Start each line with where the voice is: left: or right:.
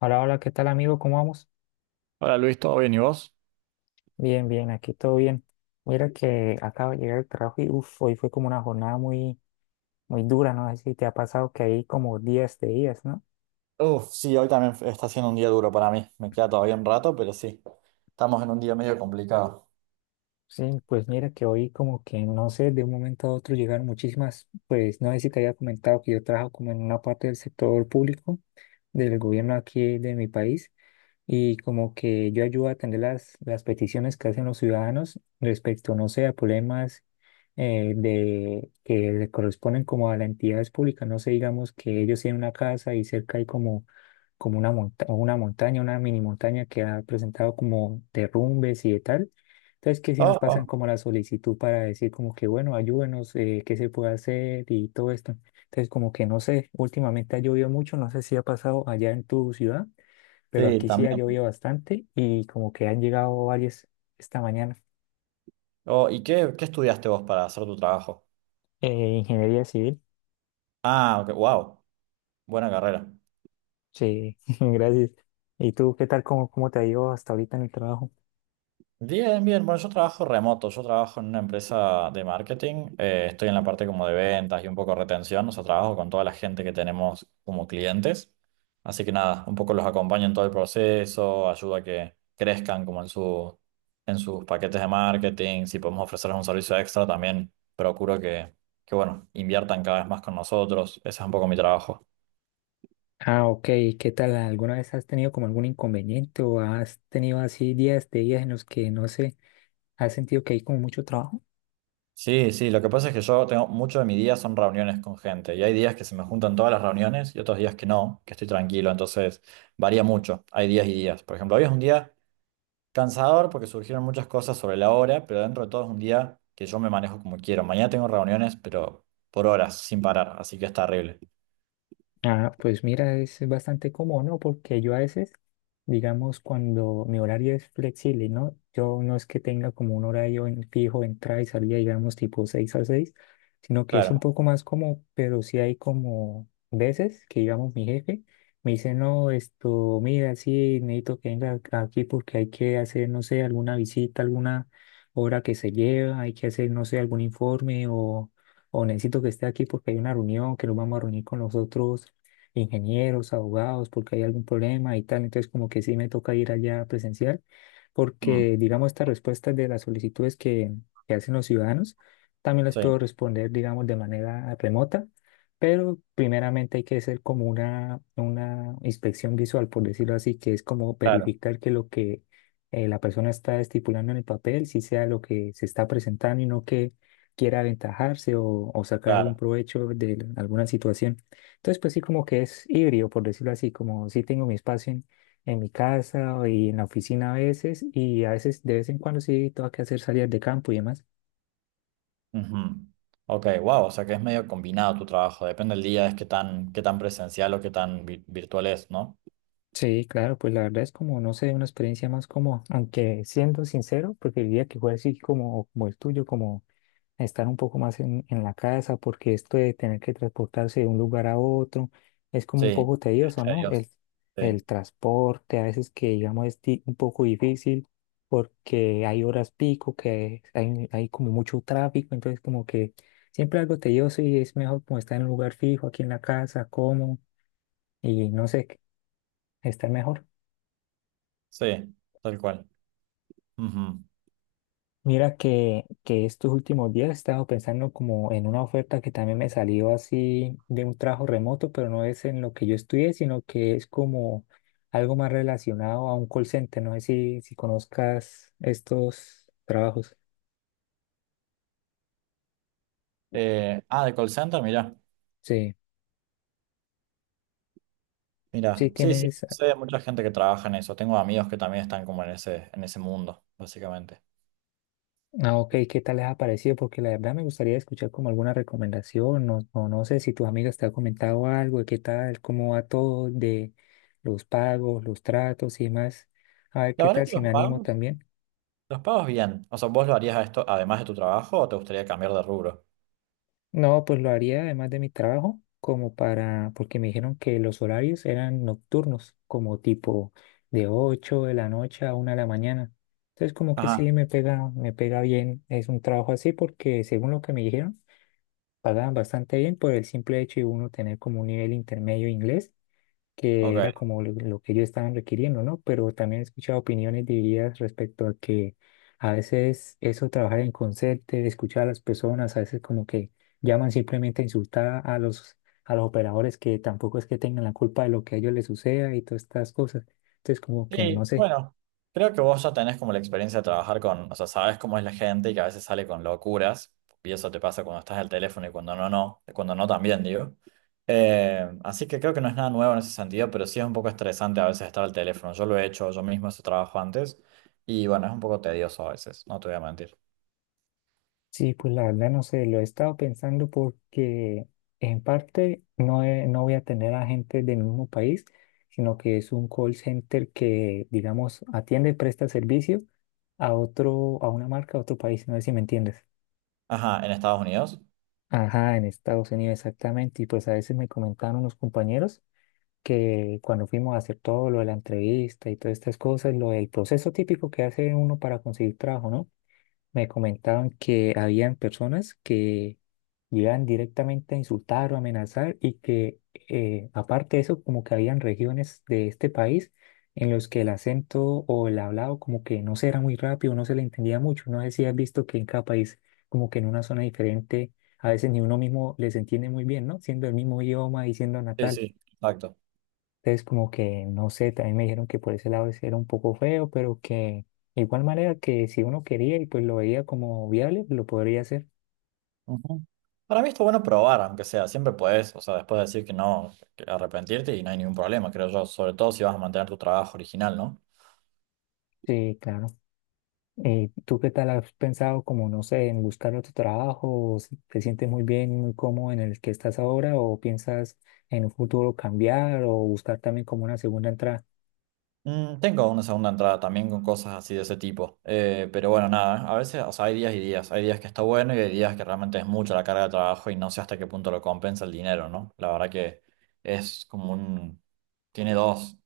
left: Hola, hola, ¿qué tal, amigo? ¿Cómo vamos?
right: Hola Luis, ¿todo bien y vos?
left: Bien, bien, aquí todo bien. Mira que acabo de llegar al trabajo y uff, hoy fue como una jornada muy, muy dura, no sé si te ha pasado que hay como días de días, ¿no?
right: Sí, hoy también está siendo un día duro para mí. Me queda todavía un rato, pero sí, estamos en un día medio complicado.
left: Sí, pues mira que hoy como que no sé, de un momento a otro llegaron muchísimas, pues no sé si te había comentado que yo trabajo como en una parte del sector público del gobierno aquí de mi país y como que yo ayudo a atender las peticiones que hacen los ciudadanos respecto, no sé, a problemas que le corresponden como a las entidades públicas, no sé, digamos que ellos tienen una casa y cerca hay como una montaña, una mini montaña que ha presentado como derrumbes y de tal. Entonces, que si nos
right: Oh,
left: pasan
right: oh,
left: como la solicitud para decir como que, bueno, ayúdenos, qué se puede hacer y todo esto. Entonces, como que no sé, últimamente ha llovido mucho, no sé si ha pasado allá en tu ciudad, pero
right: sí,
left: aquí sí ha
right: también.
left: llovido bastante y como que han llegado varias esta mañana.
right: Oh, ¿y qué estudiaste vos para hacer tu trabajo?
left: Eh, ingeniería civil,
right: Ah, ok, wow, buena carrera.
left: sí, gracias. ¿Y tú qué tal? ¿Cómo te ha ido hasta ahorita en el trabajo?
right: Bien, bien. Bueno, yo trabajo remoto, yo trabajo en una empresa de marketing, estoy en la parte como de ventas y un poco retención, o sea, trabajo con toda la gente que tenemos como clientes. Así que nada, un poco los acompaño en todo el proceso, ayudo a que crezcan como en en sus paquetes de marketing, si podemos ofrecerles un servicio extra, también procuro que bueno, inviertan cada vez más con nosotros. Ese es un poco mi trabajo.
left: Ah, ok. ¿Qué tal? ¿Alguna vez has tenido como algún inconveniente o has tenido así días de días en los que no sé, has sentido que hay como mucho trabajo?
right: Sí, sí, lo que pasa es que yo tengo mucho de mi día son reuniones con gente y hay días que se me juntan todas las reuniones y otros días que no, que estoy tranquilo, entonces varía mucho, hay días y días. Por ejemplo, hoy es un día cansador porque surgieron muchas cosas sobre la hora, pero dentro de todo es un día que yo me manejo como quiero. Mañana tengo reuniones, pero por horas, sin parar, así que está horrible.
left: Ah, pues mira, es bastante cómodo, ¿no? Porque yo a veces, digamos, cuando mi horario es flexible, ¿no? Yo no es que tenga como un horario en fijo, entrada y salida, digamos, tipo 6 a 6, sino que es un
right: Claro,
left: poco más cómodo, pero sí hay como veces que, digamos, mi jefe me dice, no, esto, mira, sí, necesito que venga aquí porque hay que hacer, no sé, alguna visita, alguna obra que se lleva, hay que hacer, no sé, algún informe o necesito que esté aquí porque hay una reunión que nos vamos a reunir con los otros ingenieros, abogados, porque hay algún problema y tal. Entonces, como que sí me toca ir allá a presenciar,
right: mm,
left: porque, digamos, estas respuestas de las solicitudes que hacen los ciudadanos, también las
right: sí,
left: puedo responder, digamos, de manera remota, pero primeramente hay que hacer como una inspección visual, por decirlo así, que es como
right: claro,
left: verificar que lo que la persona está estipulando en el papel, si sea lo que se está presentando y no que quiera aventajarse o sacar algún
right: claro.
left: provecho de alguna situación. Entonces, pues sí, como que es híbrido, por decirlo así, como sí tengo mi espacio en mi casa y en la oficina a veces, y a veces de vez en cuando sí tengo que hacer salidas de campo y demás.
right: Ujú. Ok, wow, o sea que es medio combinado tu trabajo, depende del día, es qué tan presencial o qué tan vi- virtual es, ¿no?
left: Sí, claro, pues la verdad es como, no sé, una experiencia más como, aunque siendo sincero, preferiría que fuera así como el tuyo, como estar un poco más en la casa, porque esto de tener que transportarse de un lugar a otro es como un
right: Sí.
left: poco tedioso,
right: A
left: ¿no? El,
right: Dios. Sí,
left: el transporte a veces que digamos es un poco difícil porque hay horas pico, que hay como mucho tráfico, entonces como que siempre algo tedioso y es mejor como estar en un lugar fijo aquí en la casa, cómodo y no sé, estar mejor.
right: sí, tal cual. Ujú.
left: Mira que estos últimos días he estado pensando como en una oferta que también me salió así de un trabajo remoto, pero no es en lo que yo estudié, sino que es como algo más relacionado a un call center. No sé si conozcas estos trabajos.
right: Ah, de call center, mirá.
left: Sí, sí
right: Mira, sí, sí,
left: tienes.
right: sé de mucha gente que trabaja en eso. Tengo amigos que también están como en en ese mundo, básicamente.
left: Ah, ok, ¿qué tal les ha parecido? Porque la verdad me gustaría escuchar como alguna recomendación, o no sé si tus amigas te han comentado algo, de qué tal, cómo va todo de los pagos, los tratos y demás. A ver
right: La
left: qué
right: verdad
left: tal
right: que
left: si me animo también.
right: los pagos bien. O sea, ¿vos lo harías a esto además de tu trabajo o te gustaría cambiar de rubro?
left: No, pues lo haría además de mi trabajo, como para, porque me dijeron que los horarios eran nocturnos, como tipo de 8 de la noche a 1 de la mañana. Entonces, como que
right: Ajá,
left: sí, me pega bien. Es un trabajo así porque, según lo que me dijeron, pagaban bastante bien por el simple hecho de uno tener como un nivel intermedio de inglés que
right: ok.
left: era como lo que ellos estaban requiriendo, ¿no? Pero también he escuchado opiniones divididas respecto a que a veces eso, trabajar en concierto, escuchar a las personas, a veces como que llaman simplemente a insultar a los operadores que tampoco es que tengan la culpa de lo que a ellos les suceda y todas estas cosas. Entonces como que no
right: Sí,
left: sé.
right: bueno, creo que vos ya tenés como la experiencia de trabajar con, o sea, sabes cómo es la gente y que a veces sale con locuras, y eso te pasa cuando estás al teléfono y cuando no, cuando no también, digo. Así que creo que no es nada nuevo en ese sentido, pero sí es un poco estresante a veces estar al teléfono. Yo lo he hecho yo mismo ese trabajo antes y bueno, es un poco tedioso a veces, no te voy a mentir.
left: Sí, pues la verdad no sé, lo he estado pensando porque en parte no, no voy a tener a gente del mismo país, sino que es un call center que, digamos, atiende y presta servicio a otro, a una marca, a otro país, no sé si me entiendes.
right: Ajá, en Estados Unidos.
left: Ajá, en Estados Unidos exactamente. Y pues a veces me comentaron unos compañeros que cuando fuimos a hacer todo lo de la entrevista y todas estas cosas, lo del proceso típico que hace uno para conseguir trabajo, ¿no? Me comentaban que habían personas que llegan directamente a insultar o amenazar y que aparte de eso, como que habían regiones de este país en los que el acento o el hablado como que no se era muy rápido, no se le entendía mucho. No sé si has visto que en cada país, como que en una zona diferente, a veces ni uno mismo les entiende muy bien, ¿no? Siendo el mismo idioma y siendo
right: Sí,
left: natal.
right: sí, exacto.
left: Entonces, como que, no sé, también me dijeron que por ese lado ese era un poco feo, pero que de igual manera que si uno quería y pues lo veía como viable, lo podría hacer.
right: Ujú. Para mí está bueno probar, aunque sea, siempre puedes, o sea, después decir que no, que arrepentirte y no hay ningún problema, creo yo, sobre todo si vas a mantener tu trabajo original, ¿no?
left: Sí, claro. ¿Y tú qué tal has pensado como, no sé, en buscar otro trabajo? ¿O si ¿Te sientes muy bien y muy cómodo en el que estás ahora, o piensas en un futuro cambiar o buscar también como una segunda entrada?
right: Mm, tengo una segunda entrada también con cosas así de ese tipo, pero bueno, nada, a veces, o sea, hay días y días, hay días que está bueno y hay días que realmente es mucha la carga de trabajo y no sé hasta qué punto lo compensa el dinero, ¿no? La verdad que es como un, tiene dos.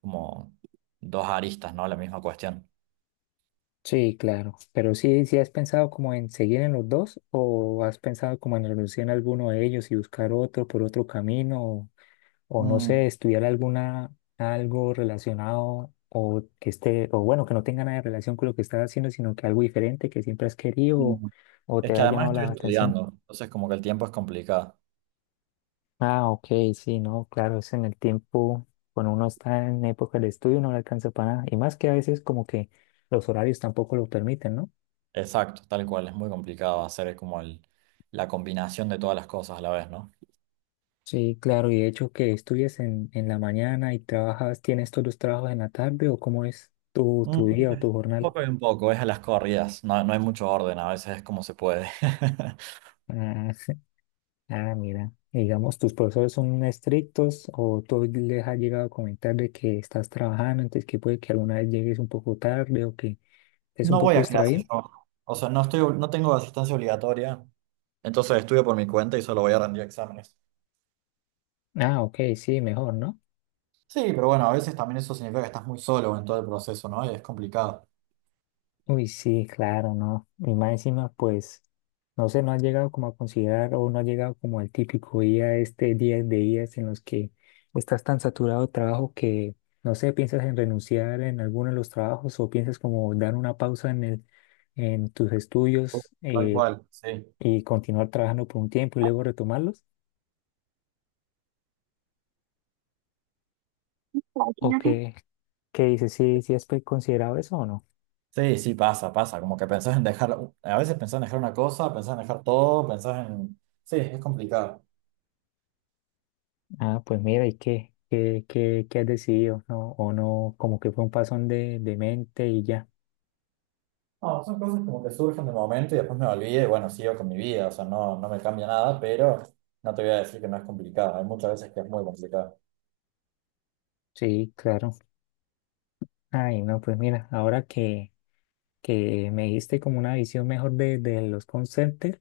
right: Como dos aristas, ¿no? La misma cuestión.
left: Sí, claro. Pero sí, sí has pensado como en seguir en los dos, o has pensado como en renunciar a alguno de ellos y buscar otro por otro camino, o no
right: Mm,
left: sé, estudiar algo relacionado, o que esté, o bueno, que no tenga nada de relación con lo que estás haciendo, sino que algo diferente que siempre has querido o,
right: mm.
left: o
right: Es
left: te
right: que
left: ha
right: además
left: llamado
right: estoy
left: la atención.
right: estudiando, entonces como que el tiempo es complicado.
left: Ah, ok, sí, no, claro, es en el tiempo, cuando uno está en época de estudio no le alcanza para nada, y más que a veces como que los horarios tampoco lo permiten, ¿no?
right: Exacto, tal cual, es muy complicado hacer la combinación de todas las cosas a la vez, ¿no?
left: Sí, claro, y de hecho que estudias en la mañana y trabajas, ¿tienes todos los trabajos en la tarde o cómo es tu,
right: Mm,
left: tu día o
right: un
left: tu jornal?
right: poco y un poco, es a las corridas, no, no hay mucho orden, a veces es como se puede.
left: Ah, ah, mira, y digamos, ¿tus profesores son estrictos o tú les has llegado a comentar de que estás trabajando, entonces que puede que alguna vez llegues un poco tarde o que estés un
right: No voy
left: poco
right: a
left: distraído?
right: clases yo, o sea, no tengo asistencia obligatoria, entonces estudio por mi cuenta y solo voy a rendir exámenes.
left: Ah, ok, sí, mejor, ¿no?
right: Sí, pero bueno, a veces también eso significa que estás muy solo en todo el proceso, ¿no? Y es complicado.
left: Uy, sí, claro, ¿no? Y más encima, pues, no sé, no has llegado como a considerar o no has llegado como al típico día, este día de días en los que estás tan saturado de trabajo que, no sé, piensas en renunciar en alguno de los trabajos o piensas como dar una pausa en tus estudios,
right: Tal cual, sí.
left: y continuar trabajando por un tiempo y luego retomarlos. ¿O Qué dices? ¿Sí, sí has considerado eso o no?
right: Sí, sí, pasa, pasa. Como que pensás en dejar, a veces pensás en dejar una cosa, pensás en dejar todo, pensás en... Sí, es complicado.
left: Ah, pues mira, ¿y qué? ¿Qué has decidido? ¿No? ¿O no? Como que fue un pasón de mente y ya.
right: No, son cosas como que surgen de momento y después me olvidé y bueno, sigo con mi vida, o sea, no, no me cambia nada, pero no te voy a decir que no es complicado. Hay muchas veces que es muy complicado.
left: Sí, claro. Ay, no, pues mira, ahora que me diste como una visión mejor de los conceptos.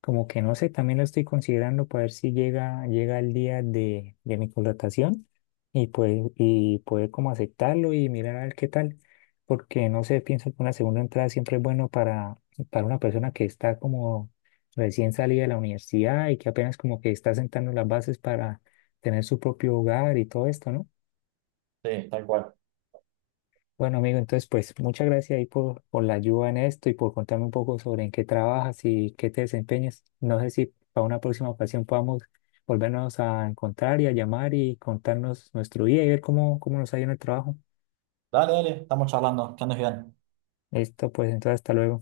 left: Como que no sé, también lo estoy considerando para ver si llega el día de mi contratación, y pues poder como aceptarlo y mirar a ver qué tal, porque no sé, pienso que una segunda entrada siempre es bueno para una persona que está como recién salida de la universidad y que apenas como que está sentando las bases para tener su propio hogar y todo esto, ¿no?
right: Sí, tal cual.
left: Bueno, amigo, entonces, pues muchas gracias ahí por la ayuda en esto y por contarme un poco sobre en qué trabajas y qué te desempeñas. No sé si para una próxima ocasión podamos volvernos a encontrar y a llamar y contarnos nuestro día y ver cómo nos ha ido en el trabajo.
right: Dale, dale, estamos charlando, que andes bien.
left: Listo, pues entonces, hasta luego.